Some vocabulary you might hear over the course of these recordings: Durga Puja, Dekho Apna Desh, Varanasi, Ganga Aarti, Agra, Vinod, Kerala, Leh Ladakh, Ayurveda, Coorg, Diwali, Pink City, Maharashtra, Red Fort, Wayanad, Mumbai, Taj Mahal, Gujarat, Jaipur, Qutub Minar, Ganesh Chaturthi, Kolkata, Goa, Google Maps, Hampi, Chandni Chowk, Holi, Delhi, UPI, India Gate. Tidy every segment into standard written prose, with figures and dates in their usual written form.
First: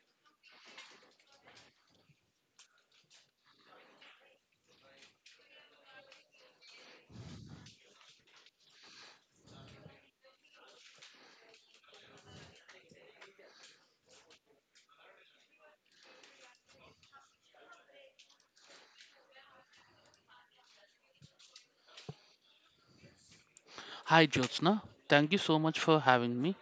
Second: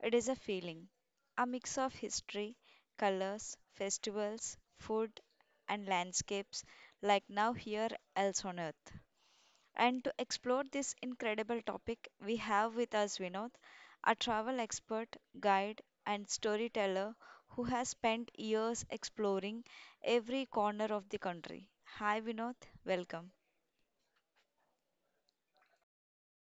it is a feeling, a mix of history, colors, festivals, food, and landscapes like now here else on earth. And to explore this incredible topic, we have with us Vinod, a travel expert, guide, and storyteller who has spent years exploring every corner of the country. Hi, Vinod. Welcome. Hi Jyotsna, thank you so much for having me.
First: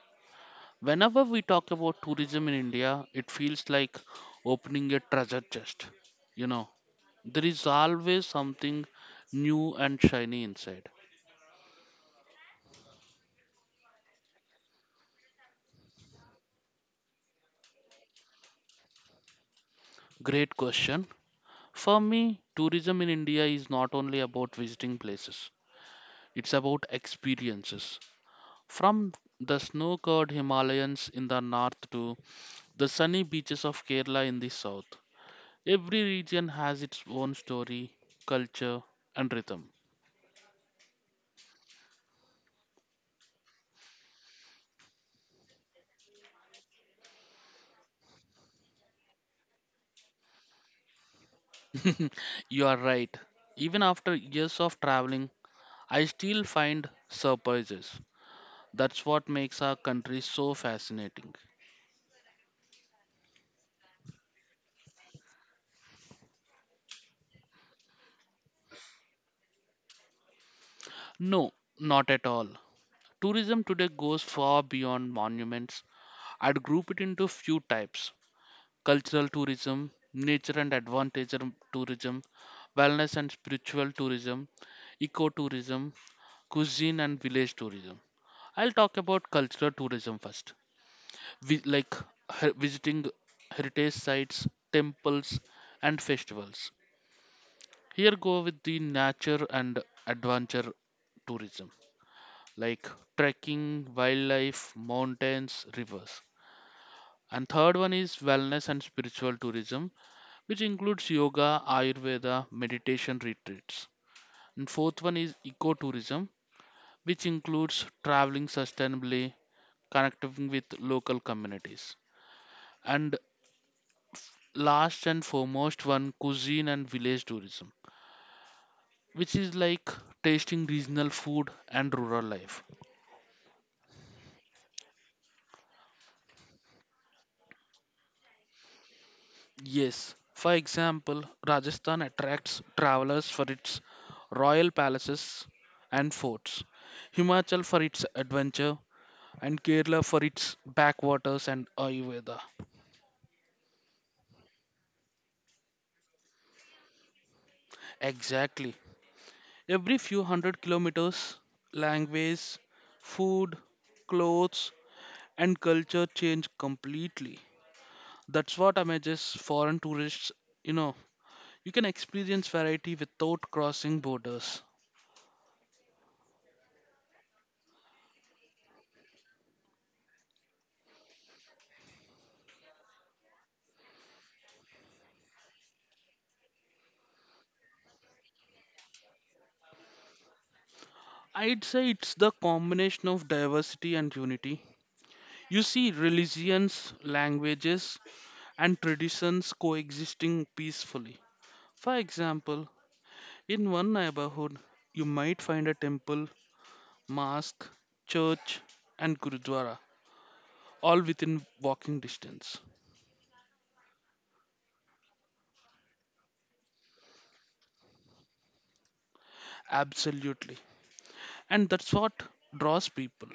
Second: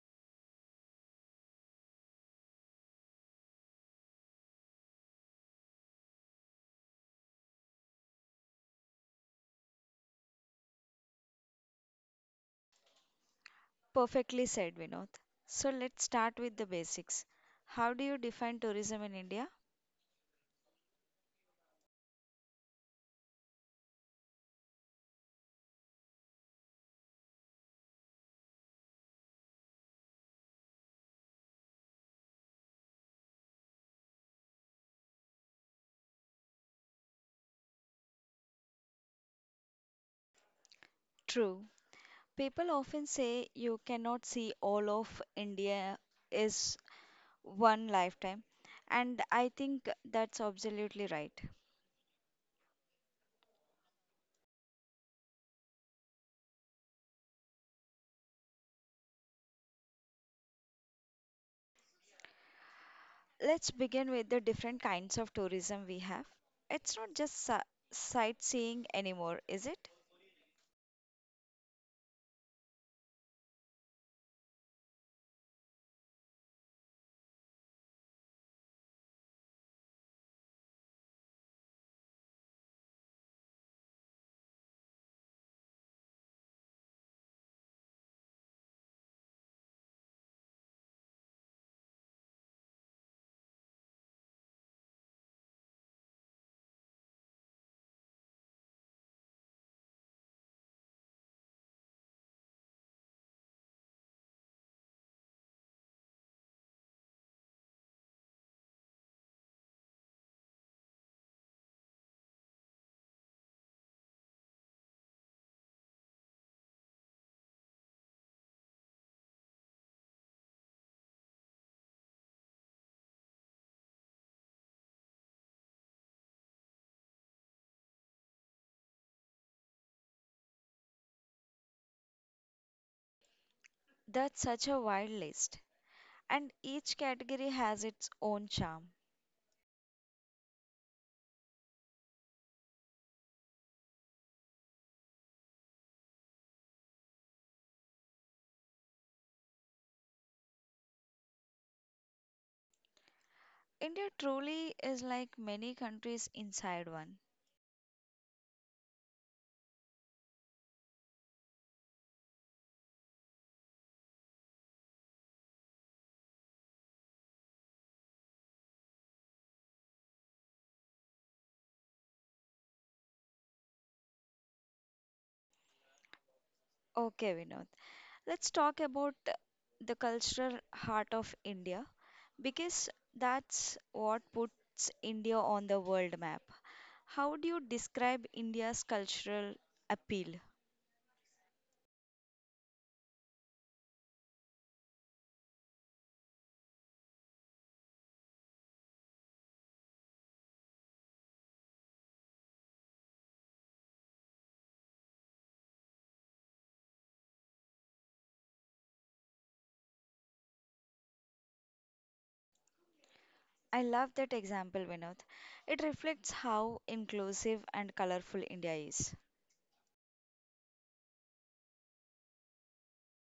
Whenever we talk about tourism in India, it feels like opening a treasure chest. You know, there is always something new and shiny inside. Perfectly said, Vinod. So let's start with the basics. How do you define tourism in India? Great question. For me, tourism in India is not only about visiting places, it's about experiences. From the snow covered Himalayas in the north to the sunny beaches of Kerala in the south, every region has its own story, culture, and rhythm. True. People often say you cannot see all of India is one lifetime, and I think that's absolutely right. You are right. Even after years of traveling, I still find surprises. That's what makes our country so fascinating. Let's begin with the different kinds of tourism we have. It's not just sightseeing anymore, is it? No, not at all. Tourism today goes far beyond monuments. I'd group it into few types: cultural tourism, nature and advantage tourism, wellness and spiritual tourism, ecotourism, cuisine and village tourism. I'll talk about cultural tourism first, Vi- like visiting heritage sites, temples, and festivals. Here go with the nature and adventure tourism, like trekking, wildlife, mountains, rivers. And third one is wellness and spiritual tourism, which includes yoga, Ayurveda, meditation retreats. And fourth one is ecotourism, which includes traveling sustainably, connecting with local communities. And last and foremost one, cuisine and village tourism, which is like tasting regional food and rural life. That's such a wide list, and each category has its own charm. Yes, for example, Rajasthan attracts travelers for its royal palaces and forts, Himachal for its adventure, and Kerala for its backwaters and Ayurveda. India truly is like many countries inside one. Exactly. Every few hundred kilometers, language, food, clothes, and culture change completely. That's what amazes foreign tourists. You know, you can experience variety without crossing borders. Okay, Vinod, let's talk about the cultural heart of India because that's what puts India on the world map. How do you describe India's cultural appeal? I'd say it's the combination of diversity and unity. You see religions, languages, and traditions coexisting peacefully. For example, in one neighborhood, you might find a temple, mosque, church, and gurudwara, all within walking distance. I love that example, Vinod. It reflects how inclusive and colorful India is. Absolutely. And that's what draws people.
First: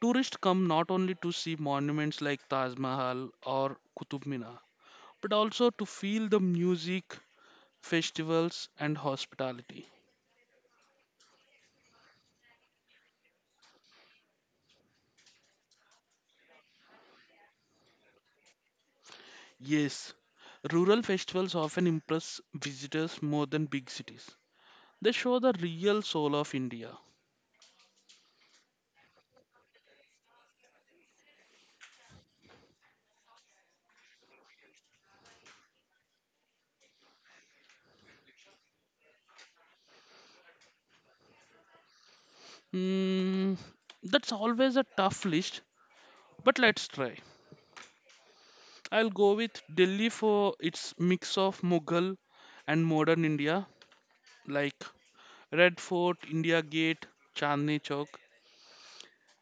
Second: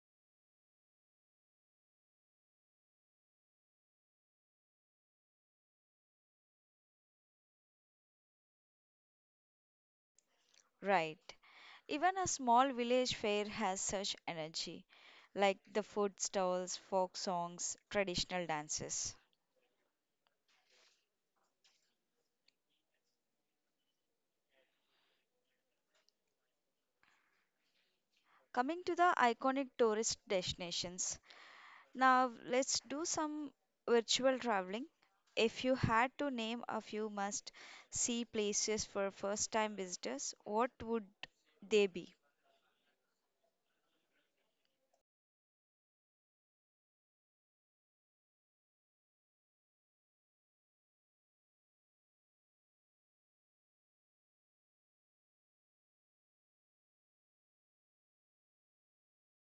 Tourists come not only to see monuments like Taj Mahal or Qutub Minar, but also to feel the music, festivals, and hospitality. Right. Even a small village fair has such energy, like the food stalls, folk songs, traditional dances. Yes, rural festivals often impress visitors more than big cities. They show the real soul of India. Coming to the iconic tourist destinations. Now, let's do some virtual traveling. If you had to name a few must see places for first time visitors, what would they be? Hmm, that's always a tough list, but let's try. I'll go with Delhi for its mix of Mughal and modern India, like Red Fort, India Gate, Chandni Chowk,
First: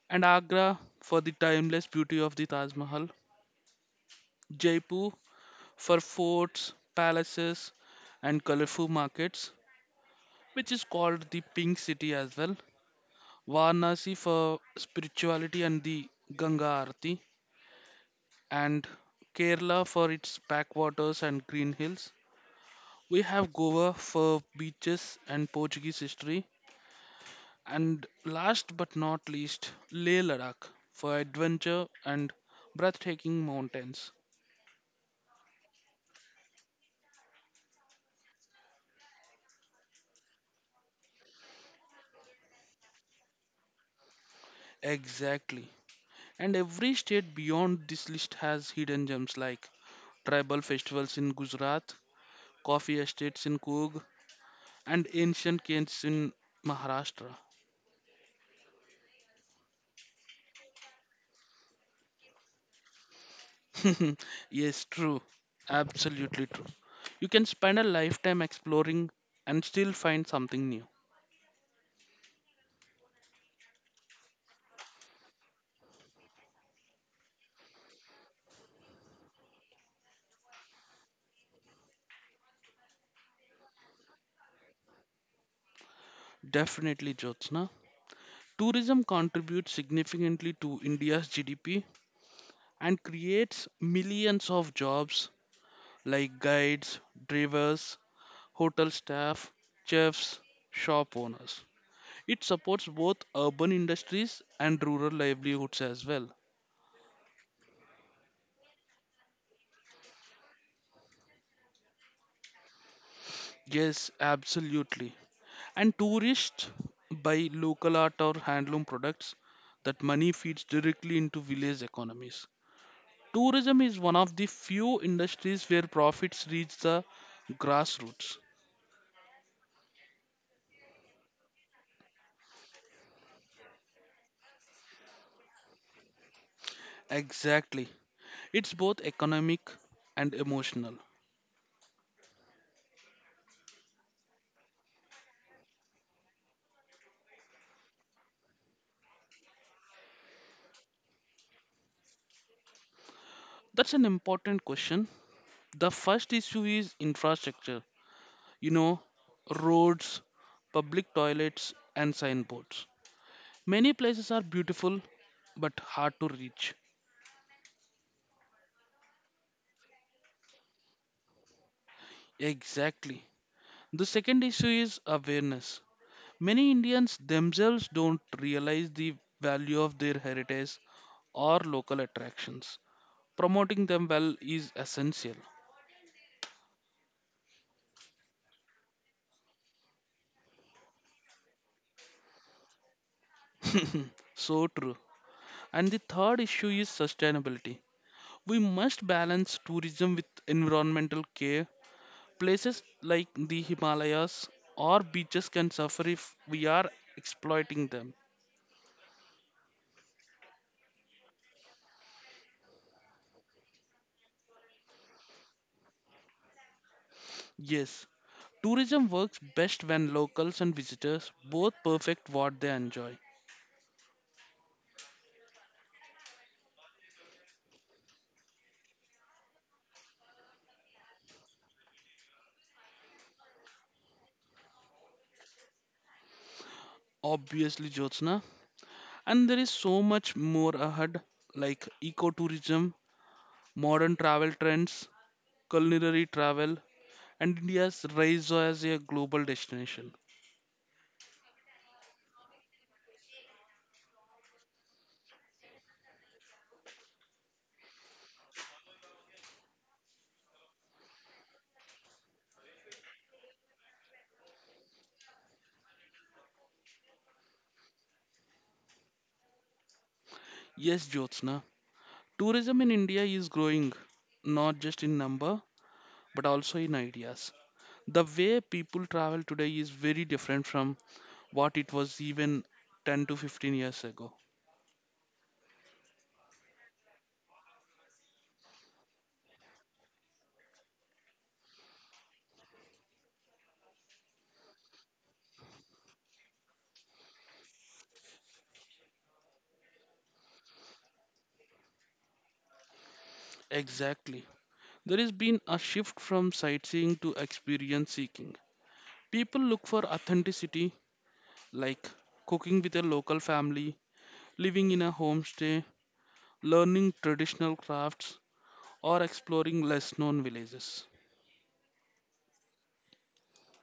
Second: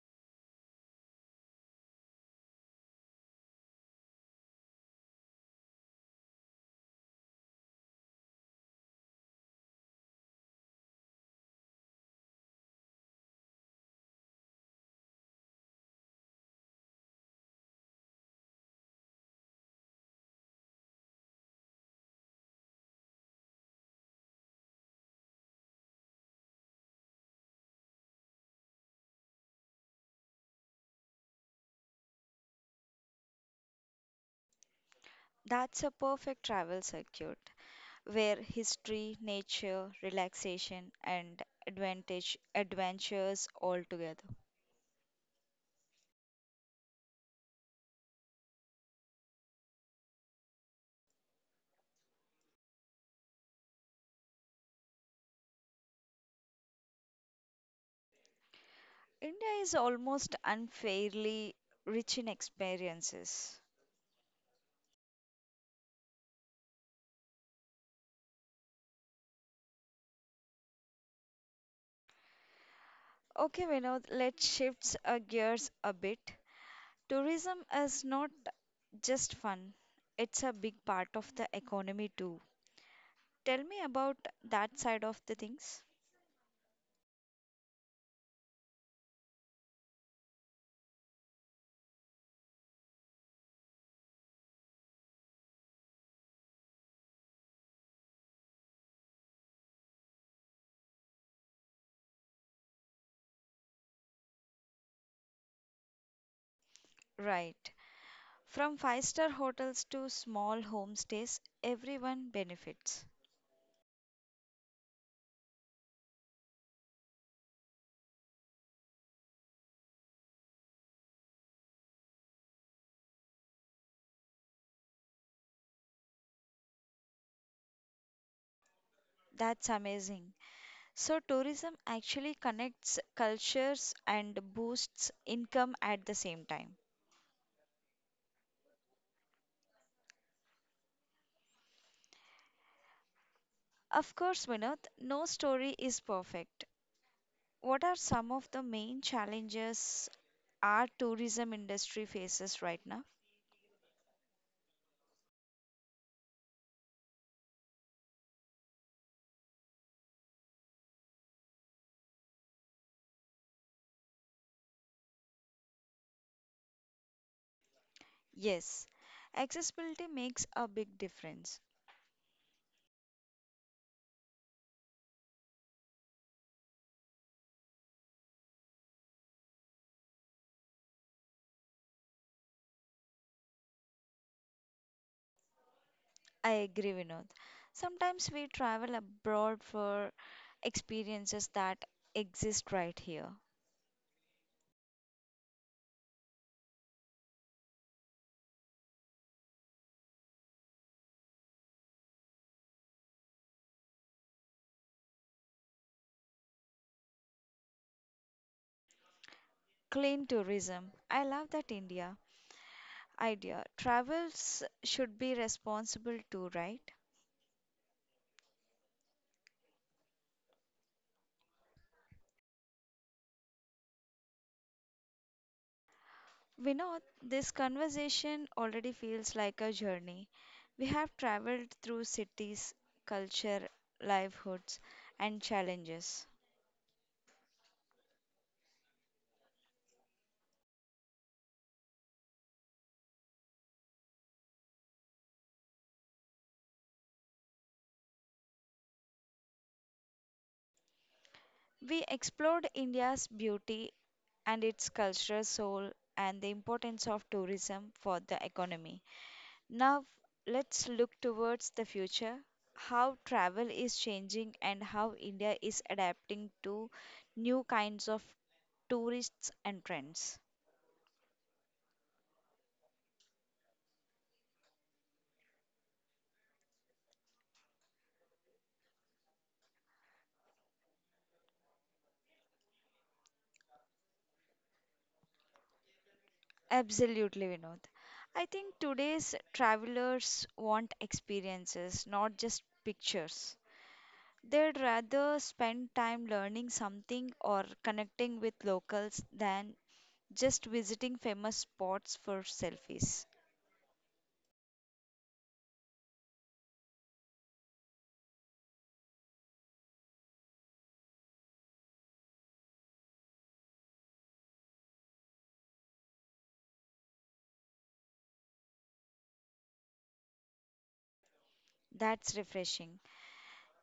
and Agra for the timeless beauty of the Taj Mahal, Jaipur for forts, palaces, and colorful markets, which is called the Pink City as well, Varanasi for spirituality and the Ganga Aarti, and Kerala for its backwaters and green hills. We have Goa for beaches and Portuguese history, and last but not least, Leh Ladakh for adventure and breathtaking mountains. That's a perfect travel circuit, where history, nature, relaxation, and advantage adventures all together. Exactly. And every state beyond this list has hidden gems like tribal festivals in Gujarat, coffee estates in Coorg, and ancient caves in Maharashtra. India is almost unfairly rich in experiences. Yes, true. Absolutely true. You can spend a lifetime exploring and still find something new. Okay, Vinod, let's shift our gears a bit. Tourism is not just fun, it's a big part of the economy too. Tell me about that side of the things. Definitely, Jyotsna. Tourism contributes significantly to India's GDP and creates millions of jobs like guides, drivers, hotel staff, chefs, shop owners. It supports both urban industries and rural livelihoods as well. Right. From five-star hotels to small homestays, everyone benefits. Yes, absolutely. And tourists buy local art or handloom products, that money feeds directly into village economies. Tourism is one of the few industries where profits reach the grassroots. That's amazing. So tourism actually connects cultures and boosts income at the same time. Exactly. It's both economic and emotional. Of course, Vinod, no story is perfect. What are some of the main challenges our tourism industry faces right now? That's an important question. The first issue is infrastructure. You know, roads, public toilets, and signboards. Many places are beautiful but hard to reach. Yes, accessibility makes a big difference. Exactly. The second issue is awareness. Many Indians themselves don't realize the value of their heritage or local attractions. Promoting them well is essential. I agree, Vinod. Sometimes we travel abroad for experiences that exist right here. So true. And the third issue is sustainability. We must balance tourism with environmental care. Places like the Himalayas or beaches can suffer if we are exploiting them. Clean tourism. I love that India idea. Travels should be responsible too, right? Yes, tourism works best when locals and visitors both perfect what they enjoy. Vinod, this conversation already feels like a journey. We have traveled through cities, culture, livelihoods, and challenges. Obviously, Jyotsna. And there is so much more ahead, like ecotourism, modern travel trends, culinary travel, and India's rise as a global destination. We explored India's beauty and its cultural soul and the importance of tourism for the economy. Now, let's look towards the future how travel is changing and how India is adapting to new kinds of tourists and trends. Yes, Jyotsna. Tourism in India is growing, not just in number, but also in ideas. The way people travel today is very different from what it was even 10 to 15 years ago. Absolutely, Vinod. I think today's travelers want experiences, not just pictures. They'd rather spend time learning something or connecting with locals than just visiting famous spots for selfies. Exactly. There has been a shift from sightseeing to experience seeking. People look for authenticity, like cooking with a local family, living in a homestay, learning traditional crafts, or exploring less known villages. That's refreshing.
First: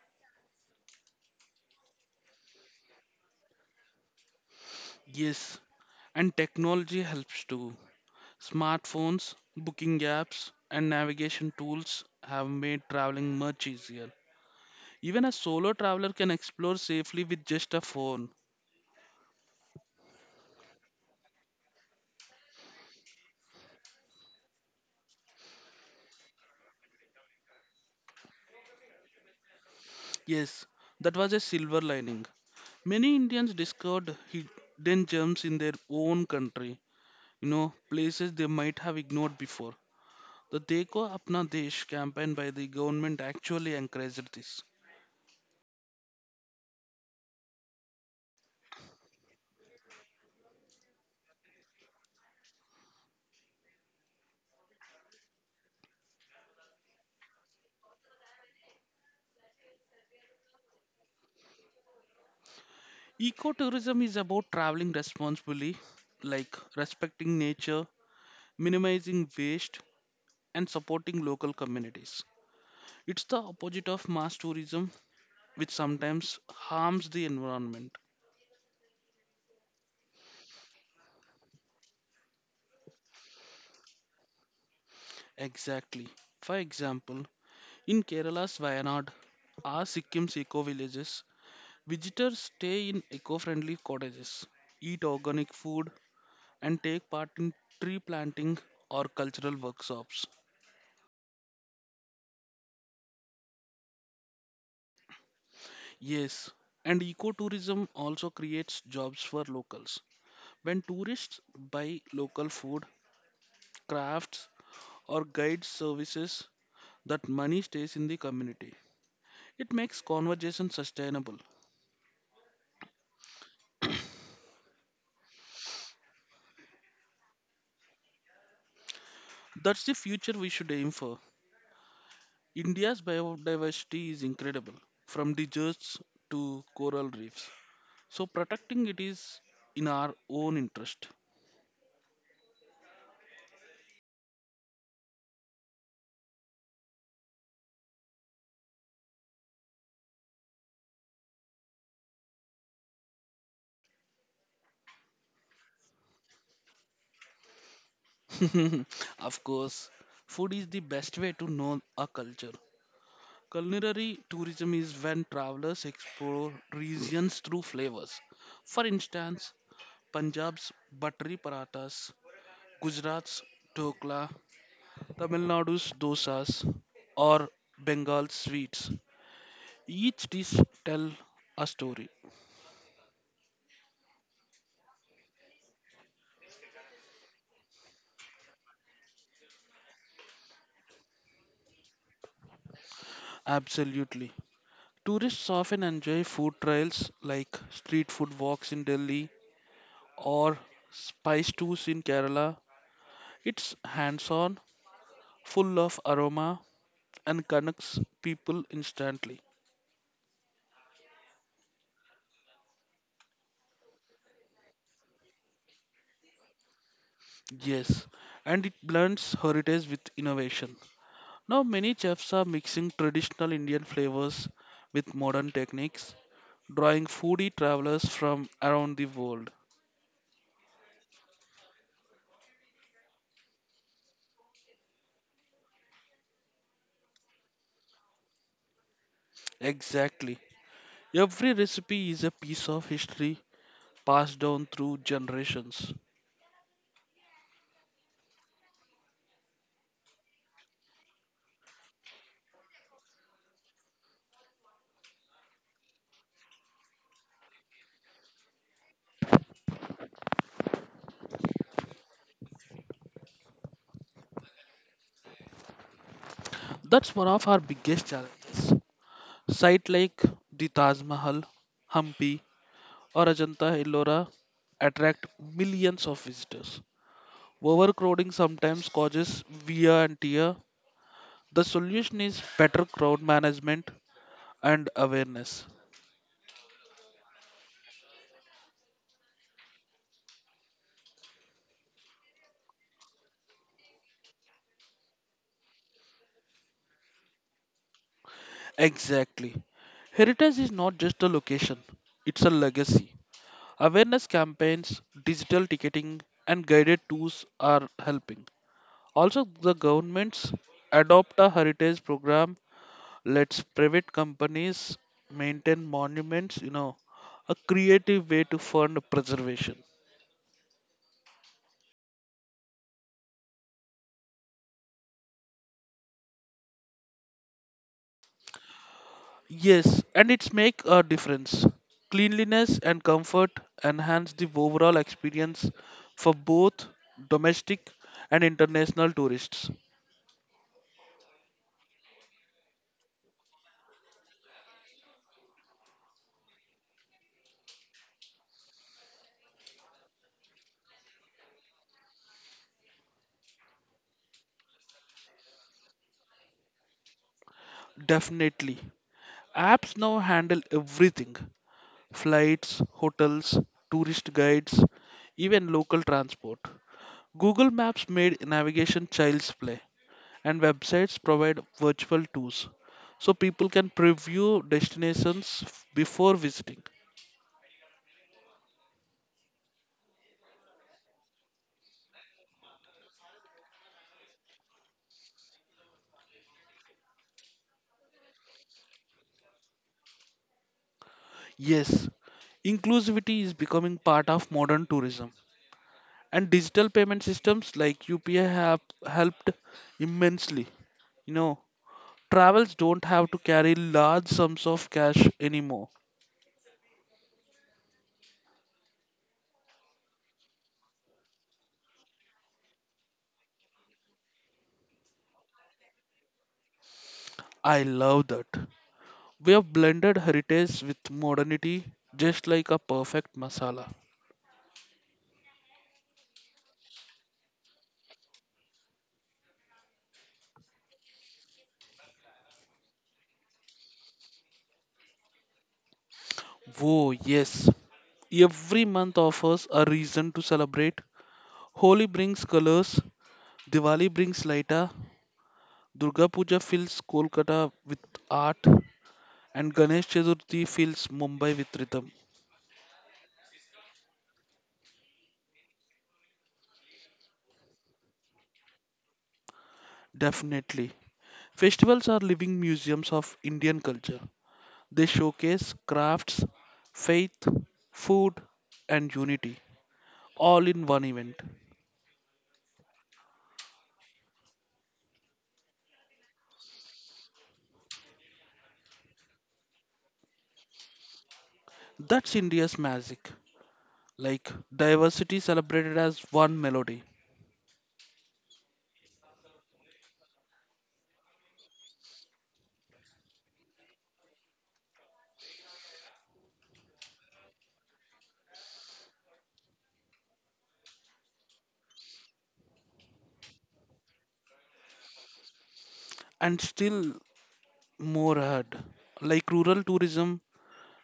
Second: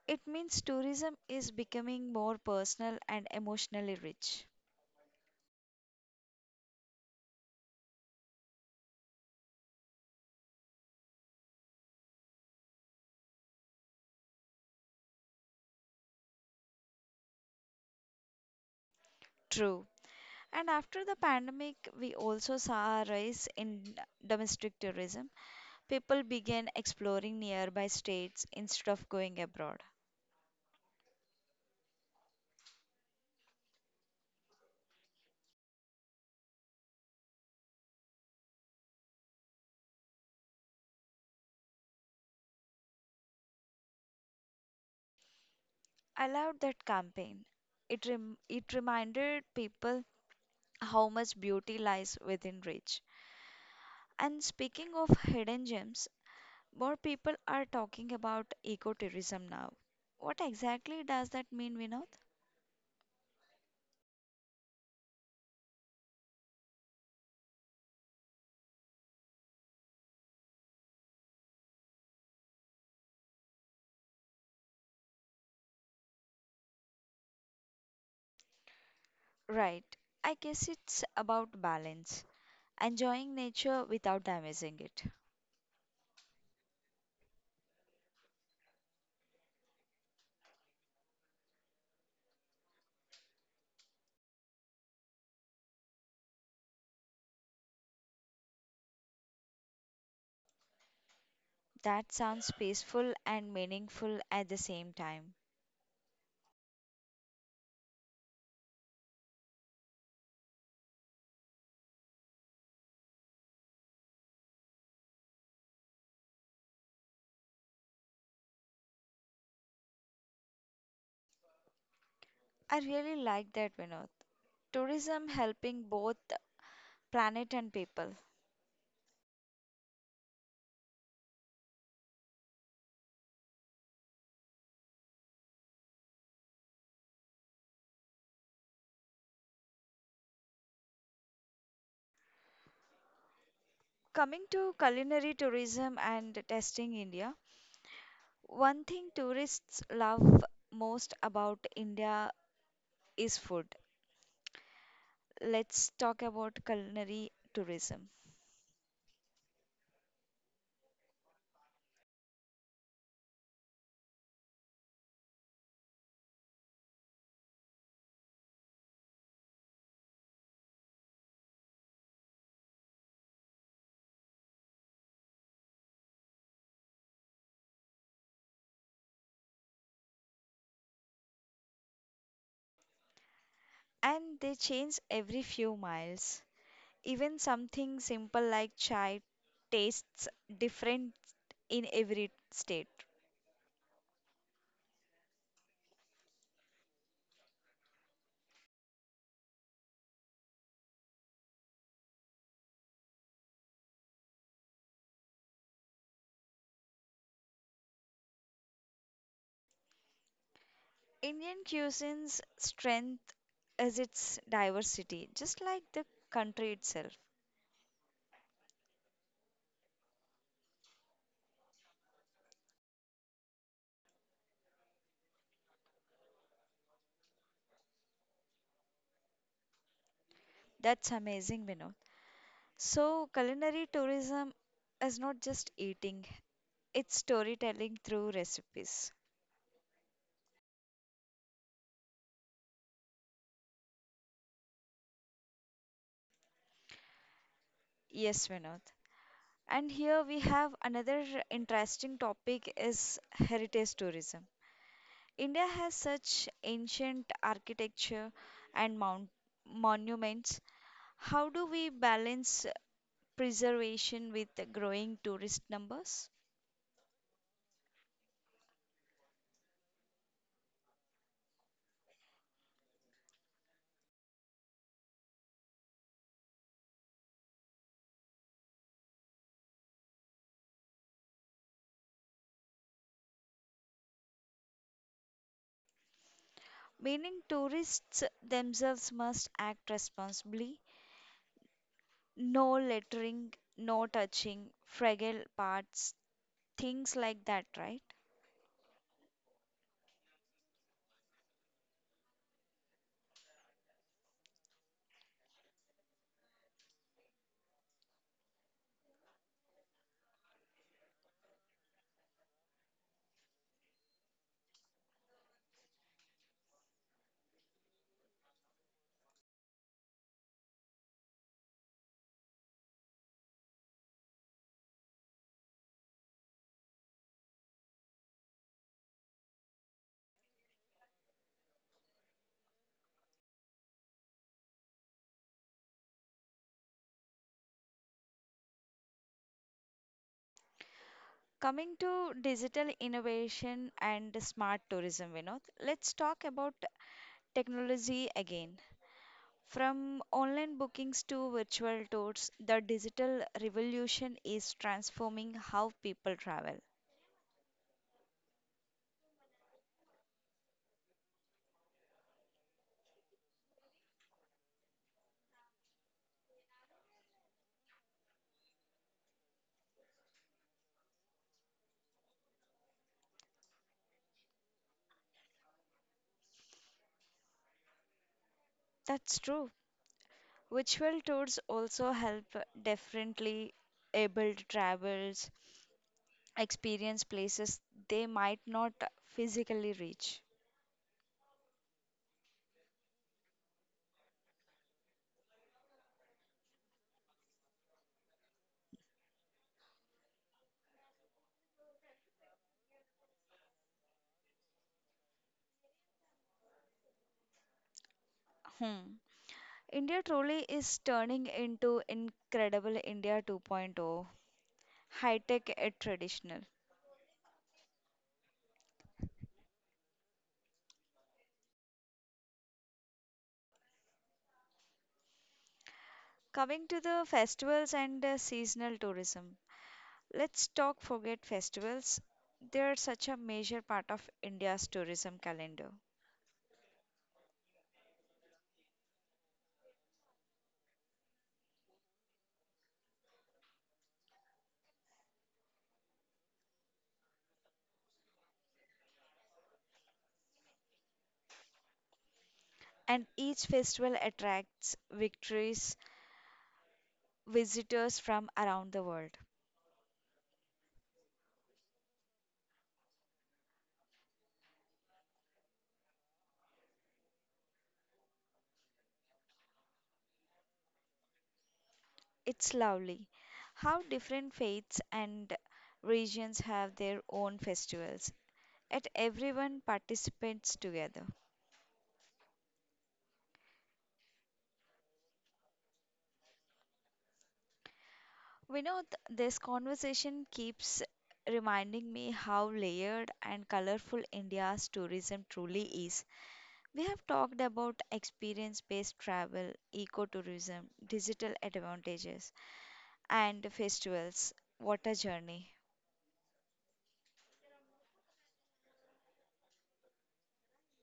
It means tourism is becoming more personal and emotionally rich. Yes, and technology helps too. Smartphones, booking apps, and navigation tools have made traveling much easier. Even a solo traveler can explore safely with just a phone. True. And after the pandemic, we also saw a rise in domestic tourism. People began exploring nearby states instead of going abroad. Yes, that was a silver lining. Many Indians discovered hidden gems in their own country, you know, places they might have ignored before. The Dekho Apna Desh campaign by the government actually encouraged this. I loved that campaign. It reminded people how much beauty lies within reach. And speaking of hidden gems, more people are talking about ecotourism now. What exactly does that mean, Vinod? Ecotourism is about traveling responsibly, like respecting nature, minimizing waste, and supporting local communities. It's the opposite of mass tourism, which sometimes harms the environment. Right. I guess it's about balance, enjoying nature without damaging it. Exactly. For example, in Kerala's Wayanad or Sikkim's eco villages, visitors stay in eco friendly cottages, eat organic food, and take part in tree planting or cultural workshops. That sounds peaceful and meaningful at the same time. Yes, and ecotourism also creates jobs for locals. When tourists buy local food, crafts, or guide services, that money stays in the community. It makes conversation sustainable. I really like that, Vinod, tourism helping both planet and people. That's the future we should aim for. India's biodiversity is incredible, from deserts to coral reefs. So protecting it is in our own interest. Coming to culinary tourism and testing India, one thing tourists love most about India is food. Let's talk about culinary tourism. Of course, food is the best way to know a culture. Culinary tourism is when travelers explore regions through flavors. For instance, Punjab's buttery parathas, Gujarat's dhokla, Tamil Nadu's dosas, or Bengal sweets. Each dish tell a story. And they change every few miles. Even something simple like chai tastes different in every state. Absolutely. Tourists often enjoy food trails like street food walks in Delhi or spice tours in Kerala. It's hands-on, full of aroma, and connects people instantly. Indian cuisine's strength is its diversity, just like the country itself. Yes, and it blends heritage with innovation. Now, many chefs are mixing traditional Indian flavors with modern techniques, drawing foodie travelers from around the world. That's amazing, Vinod. So, culinary tourism is not just eating, it's storytelling through recipes. Exactly. Every recipe is a piece of history passed down through generations. Yes, Vinod. And here we have another interesting topic is heritage tourism. India has such ancient architecture and mount monuments. How do we balance preservation with the growing tourist numbers? That's one of our biggest challenges. Sites like the Taj Mahal, Hampi, or Ajanta Ellora attract millions of visitors. Overcrowding sometimes causes wear and tear. The solution is better crowd management and awareness. Meaning tourists themselves must act responsibly. No littering, no touching, fragile parts, things like that, right? Exactly. Heritage is not just a location, it's a legacy. Awareness campaigns, digital ticketing, and guided tours are helping. Also, the governments adopt a heritage program, lets private companies maintain monuments, you know, a creative way to fund preservation. Yes, and it's make a difference. Cleanliness and comfort enhance the overall experience for both domestic and international tourists. Coming to digital innovation and smart tourism, Vinod, let's talk about technology again. From online bookings to virtual tours, the digital revolution is transforming how people travel. Definitely. Apps now handle everything. Flights, hotels, tourist guides, even local transport. Google Maps made navigation child's play, and websites provide virtual tours so people can preview destinations before visiting. That's true. Virtual tours also help differently abled travelers experience places they might not physically reach. Yes, inclusivity is becoming part of modern tourism, and digital payment systems like UPI have helped immensely. You know, travels don't have to carry large sums of cash anymore. Hmm. India truly is turning into incredible India 2.0, high tech and traditional. I love that. We have blended heritage with modernity just like a perfect masala. Coming to the festivals and seasonal tourism, let's talk forget festivals. They are such a major part of India's tourism calendar. Whoa, yes. Every month offers a reason to celebrate. Holi brings colors, Diwali brings lighter, Durga Puja fills Kolkata with art, and Ganesh Chaturthi fills Mumbai with rhythm. And each festival attracts visitors from around the world. Definitely. Festivals are living museums of Indian culture. They showcase crafts, faith, food, and unity, all in one event. It's lovely how different faiths and regions have their own festivals, yet everyone participates together. That's India's magic. Like diversity celebrated as one melody, Vinod, this conversation keeps reminding me how layered and colorful India's tourism truly is. We have talked about experience based travel, ecotourism, digital advantages, and festivals. What a journey! and still more ahead. Like rural tourism,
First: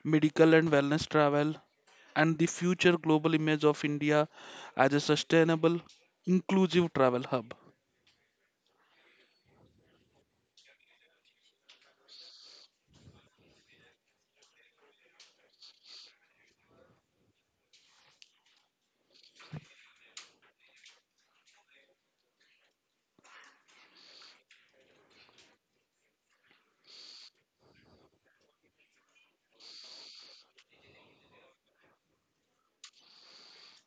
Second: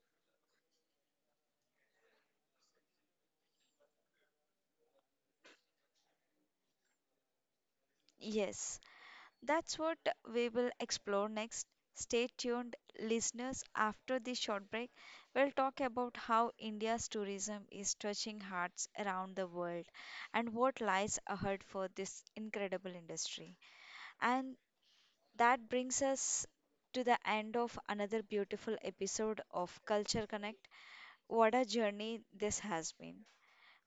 medical and wellness travel, and the future global image of India as a sustainable, inclusive travel hub. Yes, that's what we will explore next. Stay tuned, listeners. After this short break, we'll talk about how India's tourism is touching hearts around the world and what lies ahead for this incredible industry. And that brings us to the end of another beautiful episode of Culture Connect. What a journey this has been!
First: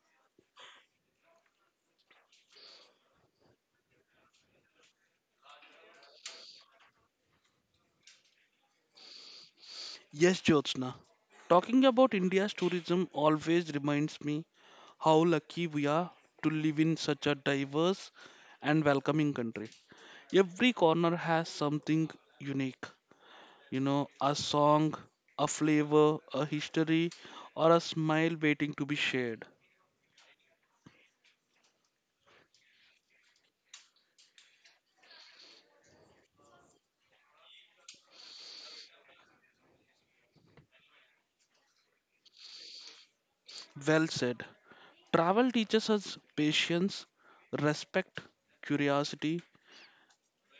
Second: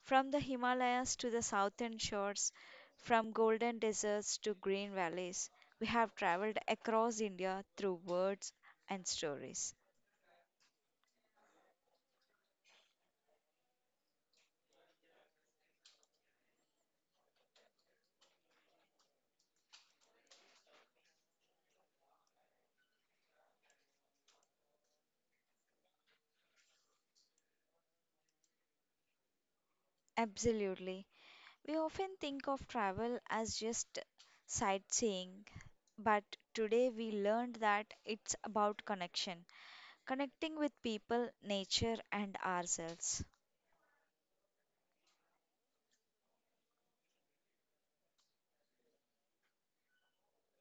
From the Himalayas to the southern shores, from golden deserts to green valleys, we have traveled across India through words and stories. Yes, Jyotsna. Talking about India's tourism always reminds me how lucky we are to live in such a diverse and welcoming country. Every corner has something unique, you know, a song, a flavor, a history, or a smile waiting to be shared. Absolutely. We often think of travel as just sightseeing, but today we learned that it's about connection, connecting with people, nature, and ourselves. Well said. Travel teaches us patience, respect, curiosity,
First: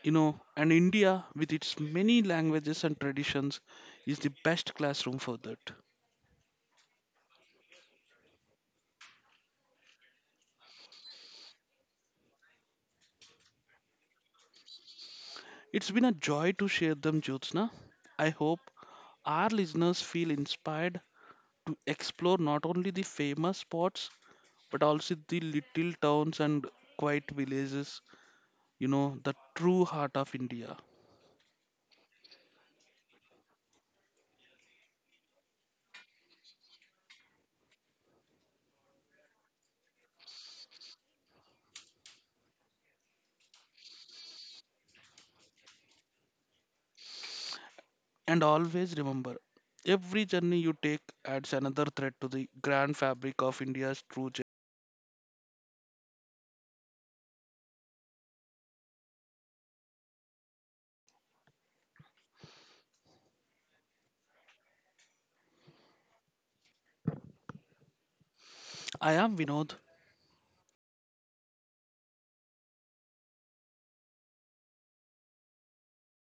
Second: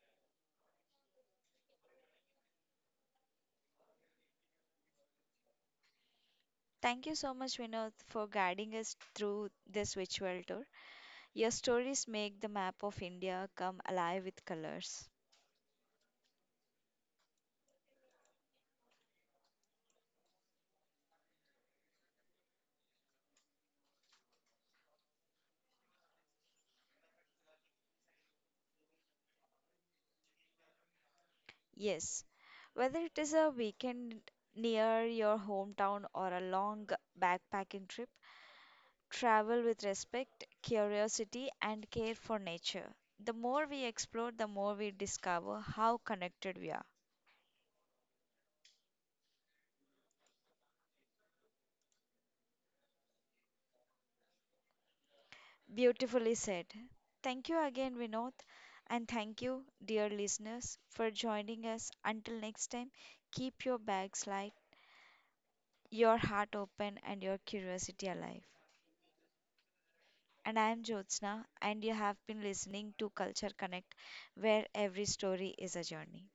you know, and India, with its many languages and traditions, is the best classroom for that. Thank you so much, Vinod, for guiding us through this virtual tour. Your stories make the map of India come alive with colors. It's been a joy to share them, Jyotsna. I hope our listeners feel inspired to explore not only the famous spots but also the little towns and quiet villages, you know, the true heart of India. Yes, whether it is a weekend near your hometown or a long backpacking trip, travel with respect, curiosity, and care for nature. The more we explore, the more we discover how connected we are. And always remember, every journey you take adds another thread to the grand fabric of India's true gem. Beautifully said. Thank you again, Vinod. And thank you, dear listeners, for joining us. Until next time, keep your bags light, your heart open, and your curiosity alive. I am Vinod. And I am Jyotsna, and you have been listening to Culture Connect, where every story is a journey.